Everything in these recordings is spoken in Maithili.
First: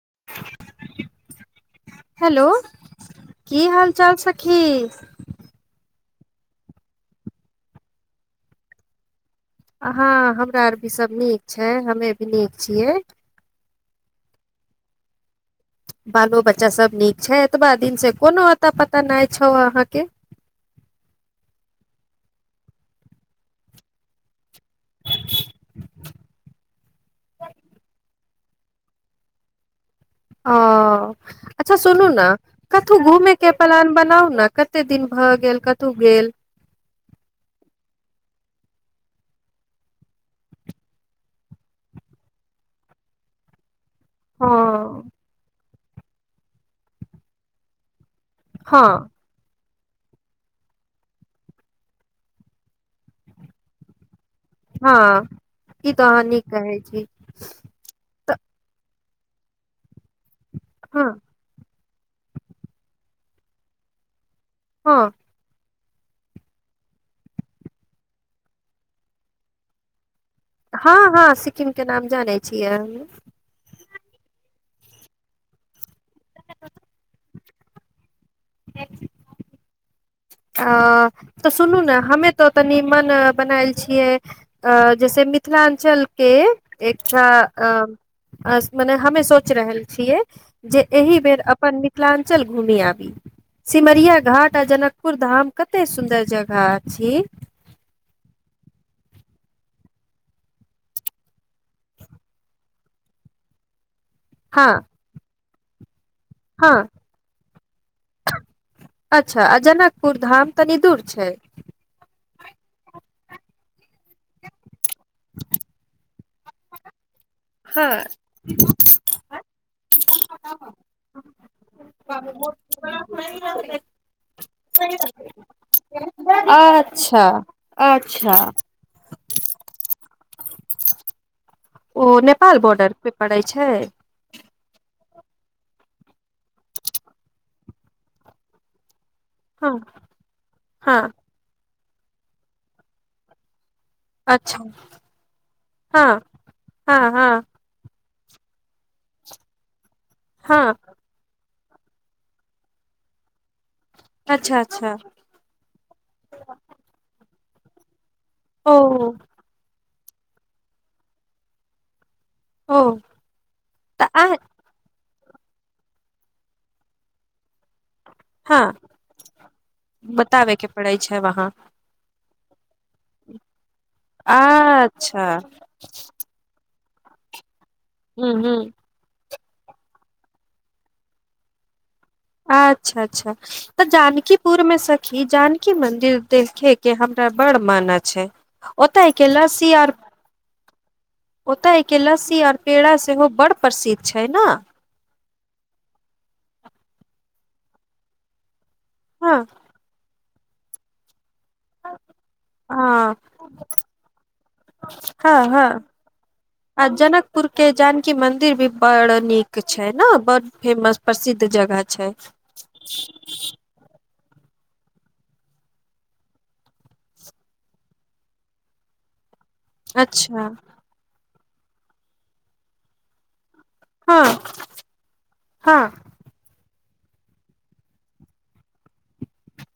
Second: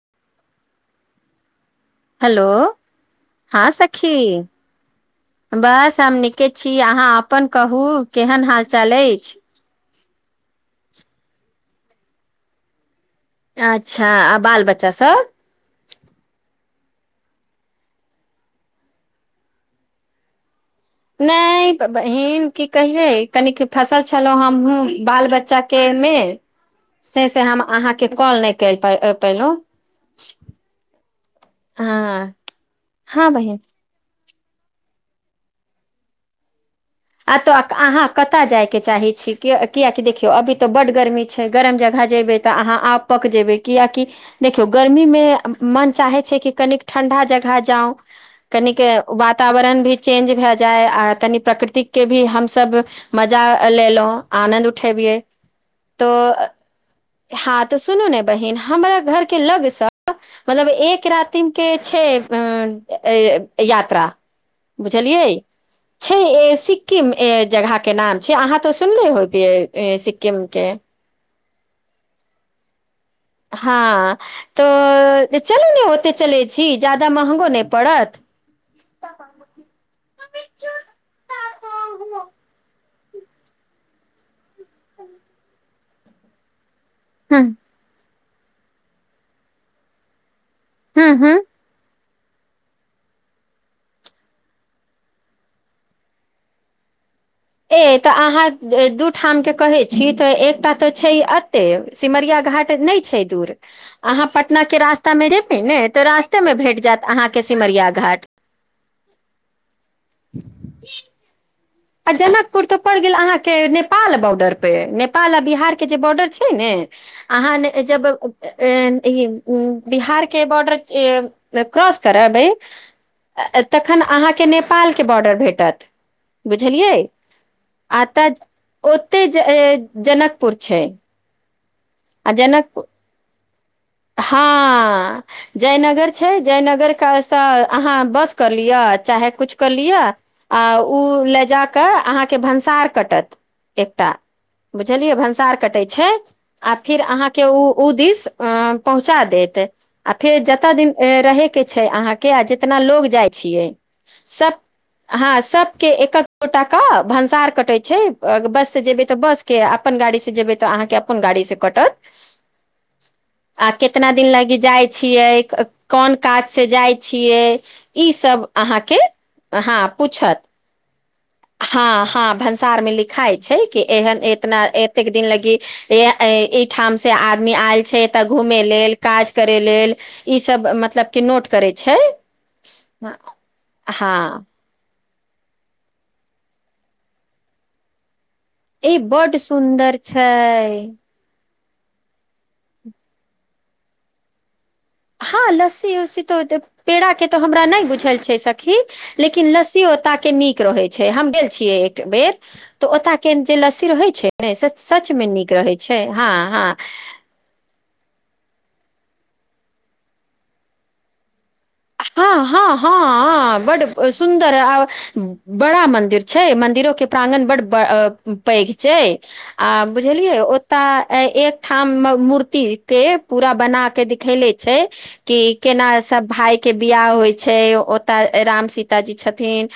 [unintelligible] हल्लो की हां हाल चाल सखी बस हम नीके छी अहाँ अपन कहू केहन हाल चाल अछि हँ हमरा आर भी सब नीक छै हमे भी नीक छियै अच्छा आ बाल बच्चा सब बालो बच्चा सब नीक छै एतबा दिनसँ कोनो अता पता नहि छौ अहाँके नै बहिन की कहियै कनिक फसल छलहुँ हमहूं बाल बच्चाके ने से से हम अहाँके कॉल नै कय प पैलहुं ओ अच्छा सुनू न हँ कथू हँ घूमे के बहिन प्लान बनाउ न कतेक दिन भऽ गेल कतहु गेल आ तऽ अहाँ कतऽ जायके चाहै छी कियाकि देखियौ अभी तऽ बड गर्मी छै गरम जगह जेबे तऽ अहाँ आब पक जेबे कियाकि देखियौ गर्मी हँ मे मन चाहे छै कि कनिक ठंडा जगह जांउ कनिक हँ वातावरण भी चेंज भए जाय आ कनि प्रकृतिक के भी हमसब मजा लेलौं आनन्द उठबीअइ हँ ई तऽ तो अहाँ नीक कहै छी हँ तऽ सुनू ने तऽ बहिन हमरा घर के लग सब मतलब एक हँ रातिम के छै यात्रा हँ बुझलियै छै सिक्किम ए जगह के नाम छै अहाँ तऽ सुनले होयबीअ सिक हां हां सिक्किम के नाम जानैय छियै हम हां तऽ चलू ने ओते चलै छी ज्यादा महंगों नै पड़त [unintelligible] अ मन बनायल छियै अ जैसे मिथिलाञ्चल के एकस्ट्रा हूँ अ मने हमे सोच रहल छियै जे हूँ एहि हूँ बेर अपन मिथिलाञ्चल घूमी आबी सिमरिया घाट आ जनक पुर धाम कते सुन्दर जगह अछि ए तऽ अहाँ दू ठामके कहै छी तऽ एकटा तऽ छै एते सिमरिया घाट नहि छै दूर अहाँ पटना हँ के रास्ता में जेबै ने तऽ रास ते में हँ भेट जायत अहाँ के सिमरिया घाट अच्छा आ जनकपुर धाम तनी दूर छै आ जनकपुर तो पड़ गेल अहाँ के नेपाल बॉर्डर पे नेपाल आ बिहार के जे बॉर्डर छै नहि ने अहाँ ने हँ जब ई इ बिहार के बॉर्डर ए क्रॉस करब बै तखन अहाँके नेपाल के बॉर्डर भेटत बुझलियै अच्छा आ तऽ अच्छा ओते ज ए जनकपुर छै ओ आ नेपाल जनकपुर बॉर्डर पे पड़ै छै हँ जयनगर छै जयनगर क सँ अहाँ बस करऽ लियअ चाहे कुछ कऽ हँ लिय आ हँ उ लै जाक अहाँके भन्सार कटत एकटा अच्छा बुझलियै भन्सार कटै छै हँ आ हँ फिर हँ अहाँके उ उ दिस पहुचा देत आ फेर हँ जता दिन रहे के छै अहा के जेतना लोग जाय छियै सब अच्छा अच्छा हँ सबके एक एक गोटा क भन्सार कटै छै बस ओ से जेबै तऽ बस के अपन गाड़ी से जेबै तऽ अहाँ के अपन गाड़ी से कटत ओ आ तऽ कितना दिन आ लागी जाइ छियै कोन काज सँ जाइ छियै ई सब हँ अहाँ के हँ पूछत बताबे के पड़ै छै वहाँ हँ हँ भन्सार में लिखाय छै कि एहन एतना एतेक दिन अच्छा लगी इये इ ठाम से आदमी आयल छै तऽ हूँ हूँ घूमे लेल काज करे लेल इ सब मतलब कि नोट करै छै अच्छा अच्छा तऽ हँ जानकीपुर में ही जानकी मंदिर देखे के हमरा बड़ मन छै ई बड सुन्दर छै ओतय के लस्सी आओर पेड़ा सेहो बड़ प्रसिद्ध छै न हँ लस्सी उसी तऽ पेड़ा के तऽ हमरा नहि बुझल छै स खि हँ लेकिन लसी ओत के निक रहय छै हम गेल छियै एक बेर तऽ ओता हँ के जे लस्सी रहै छै ने से सच मे नीक रहै छै हँ हँ पुर के जानकी मन्दिर भी ब नीक छै ने बड फेमस प्रसिद्ध जगह छै हँ हँ हँ बड्ड ब सुन्दर आ बड़ा मंदिर छै मंदिरो के प्रांगण बड्ड पैघ छै आ बुझलियए अच्छा ओता एकठाम मूर्ति के पूरा बना के हँ दिखेले छै कि केना हँ सब भाई के बियाह होइ छै ओतऽ राम सीता जी छथिन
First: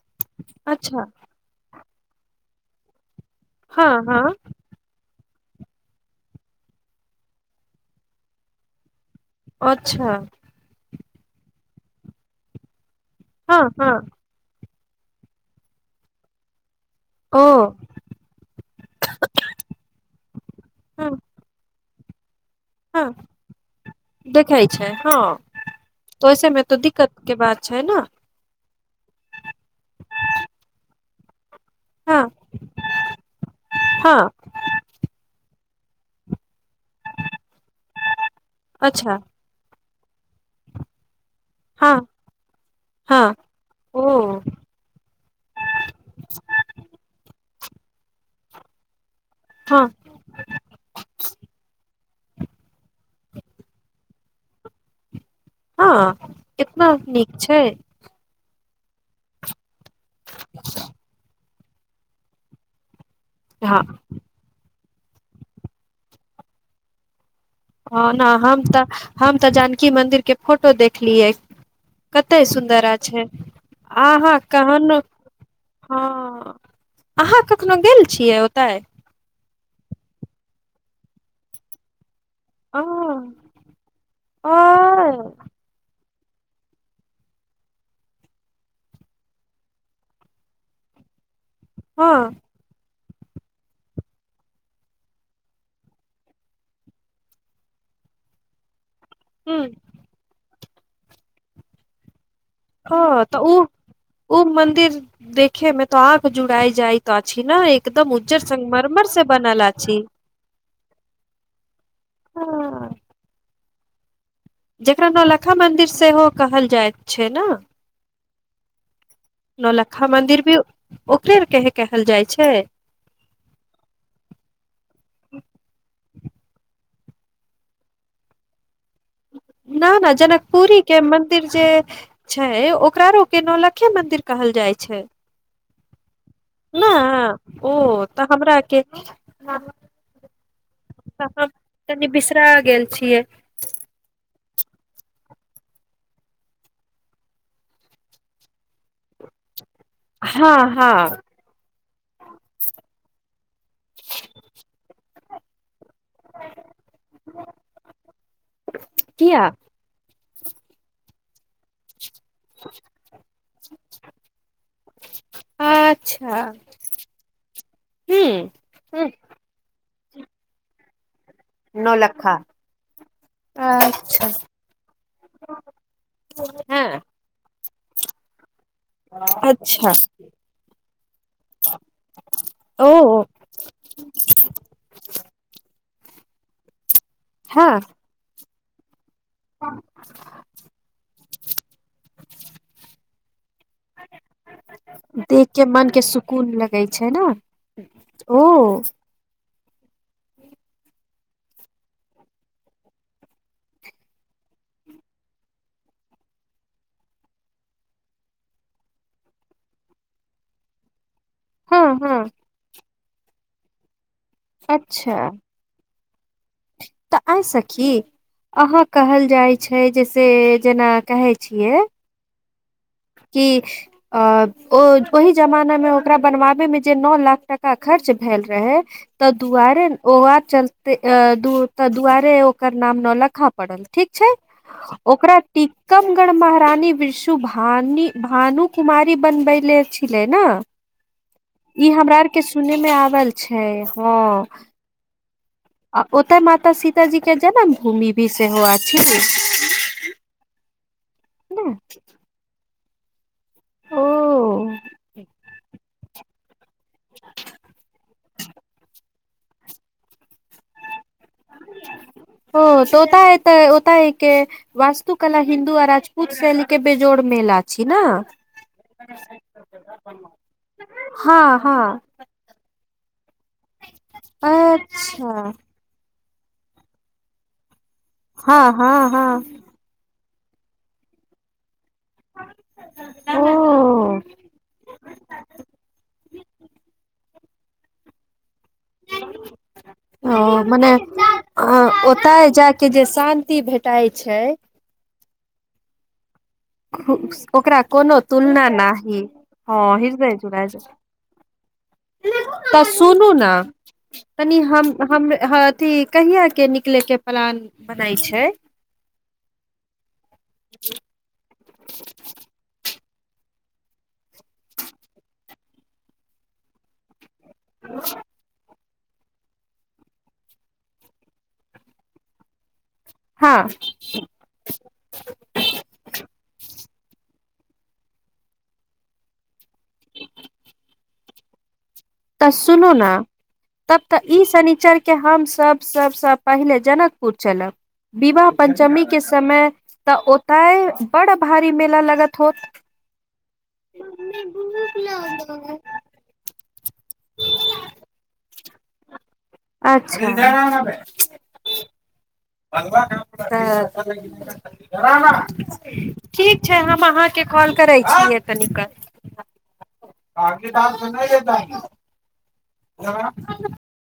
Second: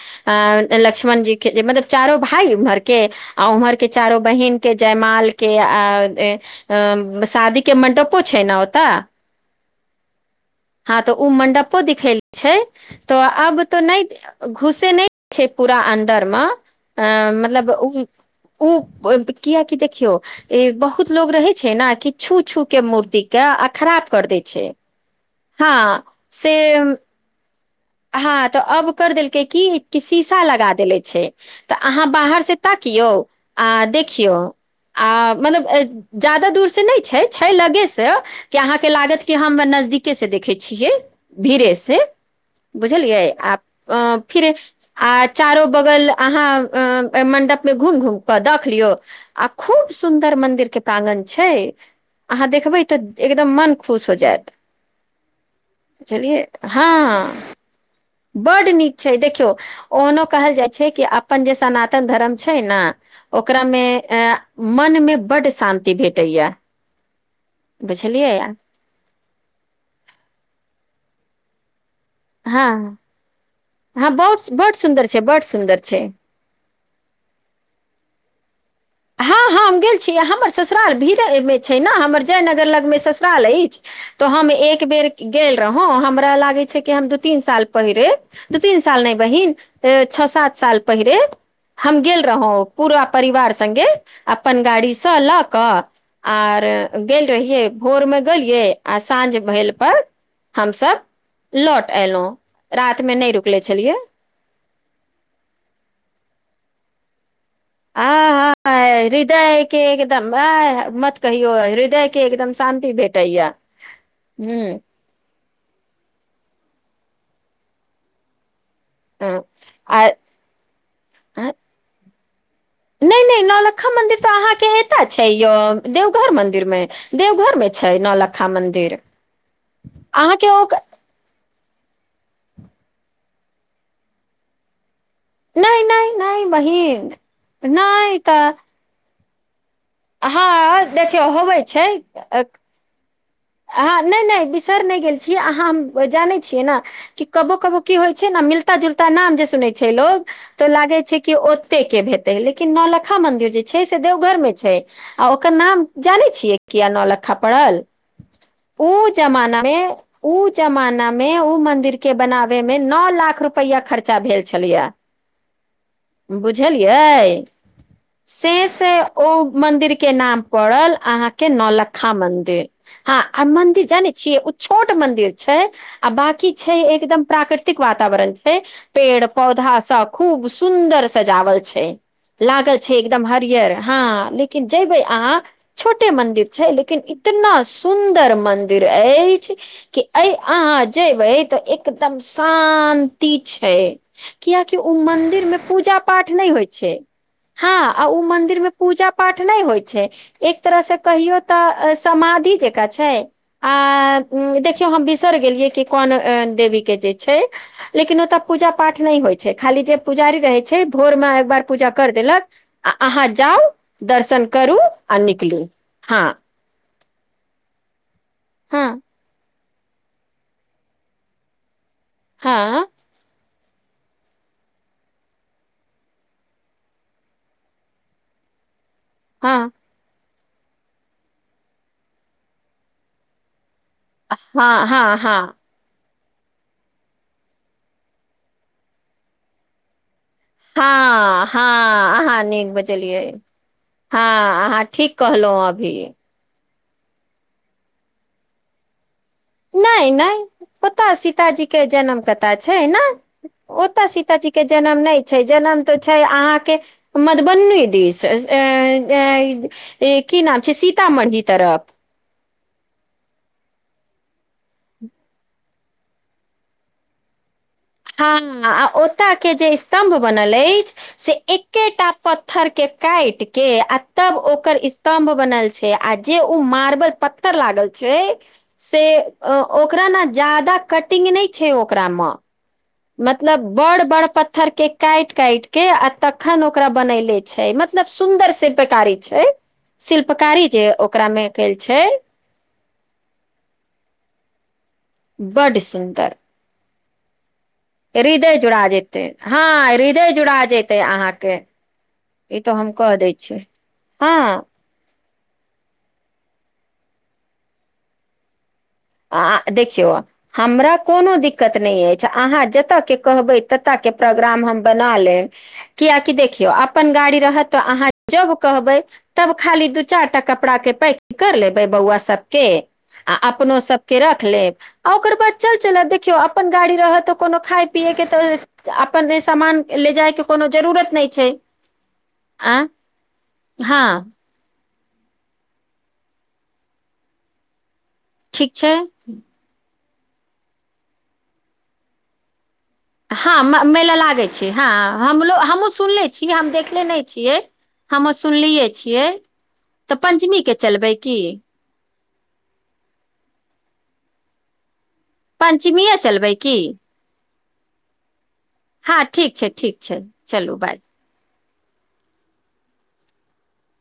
अ अच्छा लक्ष्मण जी के मतलब चारो भाय उम्हर के आ उम्हर के हँ चारो हँ बहिन के जयमाल के आ ए अं शादी के मंडपो छै ने ओता अच्छा हँ तो उ मंडपो दिखल छै तो हँ आब तो हँ नहि घुसे नहि छै पूरा अन्दर में अ ओ मतलब उ उ कियकि देखियौ इ हँ बहुत लोग रहे छै ने कि छू छू के हँ मूर्ति के आ खराब कर दै छै हँ वैसे से में तो दिक्कत के बात छै ने हँ तऽ अब कर देलकै की की शीशा लगा देेले छै तऽ अहाँ हँ बाहर से ताकियौ आ हँ देखियौ आ मतलब ज्यादा दूर से नहि छै लगे से कि अहाँके अच्छा लागत कि हम नजदीक के से देखै छियै भीरे हँ से बुझलियै हँ ओ आ फिर आ चारो बगल अहाँ मंडप मे घुम घुम क देख लियौ आ हँ खूब सुन्दर मंदिर के प्रांगन छै अहाँ देखबै तऽ एकदम मन खुश हो जायत हँ चलिए हँ कितना नीक छै बड्ड नीक छै देखियौ ओहनो कहल जाइ छै कि अपन जे सनातन धर्म छै ने हाँ ओकरामे अ मन मे बड्ड शान्ति भेटैया ह ने बुझलियै हम तऽ हम तऽ जानकी मंदिर के फोटो देखलियै कते सुन्दर हँ छै हँ अहाँ बहुत बड कहनो सुन्दर छै बड सुन्दर छै हँ अहाँ कखनो गेल छियै ओतय हँ हँ हम गेल छी हमर ससुराल भीड़मे छै ने हमर जयनगर ओ लगमे ससुराल अछि तऽ हम एक बेर ओ गेल रहौं हम लागै छै कि हम दू तीन साल पहिरे दू तीन साल नहि बहिन छओ सात साल पहिरे हम गेल हँ रहौ पूरा परिवार से संगे अपन गाड़ी से लऽ कऽ आर गेल रहिये भोर मे गेलियै आ साँझ ह भेल पर हमसभ लौट एलौं हँ तऽ उ उ मंदिर देखे मे तो आंखि जुड़ा जायत छी न आ एकदम उज्जर ह संगमरमर से हृदय बनल के अछि एकदम आ मत कहियो हृदय के एकदम शान्ति भेटैयै जकरा नौल्खा मन्दिर सेहो कहल जाइत छै ने आ नौलकखा मंन्दिर भी ओकरे आ, कहे कहल जाइ छै नहि नहि नौलक्खा मंदिर घर मंदिर में देवघर में छै नौलखा मंदिर न न अहाँके ओ जनकपुरी के मन्दिर जे छै ओकरा रोक के नौलखे मंदिर कहल जाइ छै नहि नहि नहि न बहिन ओ तऽ हमरा के हँ देखियौ हम होबै छै तनि बिसरा गेल छियै ह नहि नहि बिसर नहि गेल छियै अहाँ हम जानै छियै ने कि कबो कबो की होइ छै ने मिलता जुलता नाम जे सुनै छै लोग हँ तो लागे छै हँ कि ओते के भेे लेकिन नौलक्खा मंन्दिर जे छै से देवघर मे छै आ ओकर नाम जानै छियै किया नौलक्खा पड़ल ओ किया जमाना मे ओ जमानामे ओ मन्दिर के बनाबैमे नओ लाख रुपैआ खर्चा भेल छलै अच्छा बुझलियै हूँ से से हूँ ओ मन्दिरके के नाम पड़ल अहाँ के नौलक्खा नौलखा मंदिर हँ आ मन्दिर जानै अच्छा छियै ओ छोट मंदिर छै आ बाँकी छै हँ एकदम प्रा प्राकृतिक वातावरण छै पेड़ पौधा अच्छा सँ खूब सुन्दर सजावल छै लागल छै ओ एकदम हरियर हँ लेकिन जेयबै अहाँ छोट मंन्दिर छै लेकिन इतना हँ सुन्दर मन्दिर कि अहाँ जेबे तऽ एकदम शान छै कियकि ओ मंन्दिर देख मे के मन पूजा के पाठ नहि सुकून होइ लगै छै ने हँ आ ओ मंन्दिर मे पूजा पाठ नहि होइ छै एक तरहसँ कहियौ तऽ समाधि जेका छै आ देखियौ हम बिसर गेलियै कि कोन देवी के जे छै लेकिन ओतऽ पूजा पाठ नहि होइ छै खाली जे पुजारी रहै छै भोरमे एकबार हँ पूजा कर हँ देलक आ अहाँ जाउ दर्शन करू आ अच्छा निकलू हँ तऽ आइ सखी अहाँ हँ कहल जाय छै जैसे जेना कहै छियै हँ ओहि जमाना मे ओकरा बनवाबे मे जे नओ लाख टका खर्च भेल रहै ता हँ दुआरे ओ चलते ता दुआरे ओकर नाम नौलक्खा पड़ल ठीक छै हँ हँ ओकरा हँ टिपगमघड महारानी विषु भानी भानु कुमारी बनबैले छलै ने हँ ई हमरा हँ आरके अहाँ नीक सुनयमे बजलियै आबल छै हँ अहाँ ठीक कहलहुँ आ अभी ओतय माता सीताजी के जन्म भूमि भी सेहो अछि नहि नहि ओता सीताजी ने के जनम कता छै ने ओतऽ सीताजी के ओ जनम नहि छै जनम तऽ छै अहाँके मधुबनी दिश ऐं की नाम छै सी तामढी तरफ ओ तऽ ओता ह तऽ ओता ह के वास्तुकला हिन्दू आ राजपूत शैलिके बेजोड़ मेला हँ आ ओतऽ के जे स्तम्भ बनल अछि से हँ हँ एकेटा पत्थर के काइट के आ तब ओकर स्तम्भ अच्छा बनल छै आ जे उ मार्बल पत्तर लागल छै हँ हँ से हँ ओकरा न जादा कटिंग नहि छै ओकरा मे ओ मतलब बड़ बड़ पत्थर के काटि काटि के आ तखन ओकरा बनैले छै मतलब सुन्दर शिल्पकारी छै ओ शिल्पकारी जे मने ओकरा मे कयल छै ओतय जा कऽ जे शान्ति भेटाइ छै बड्ड सुन्दर ओकरा कोनो हृदय तुलना जुड़ा नाही जेतै हँ हृदय जुड़ा जेतै अहाँके ई तो तऽ हम कह सुनू दै ने छी तनि हँ हम हम ह अथी कहिय के निकले के प्लान बनाय छै आ देखियौ हमरा कोनो दिक्कत नहि अछि अहाँ जतयके कहबइ तत्ताके प्रोग्राम हम बना लेब कियाकी देखियोअपन गारि रहत तऽ अहाँ जब कहबै तब खाली दू चार टा कपड़ा के पैक कर लेबै बौआ सबके आ हँ अपनो सब के रख लेब आ ओकर बाद चल चल देखियौ अपन गाड़ी रहत कोनो खाय पियए के तऽ अपन सामान ले जाय के कोनो जरूरत नहि छै तऽ आ सुनू ने तब हँ तऽ ई शनिचरके के हम सभ सबसँ पहिले जनकपुर चलब विवाह ठीक छै पञ्चमी के समय तऽ ओतय बड़ भारी मेला लगत होत हँ मेला लागैत छै हँ हमो हमहूँ सुनले छी हम देखले नहि छियै हमहु सुनलियै छियै तऽ पञ्चमीक के अच्छा चलबै की अल पञ्चमीए [unintelligible] चलबै ठीक की छै हम अहाँके कॉल करै छियै हँ ठीक छै ठीक छै चलू बाय [unintelligible] हँ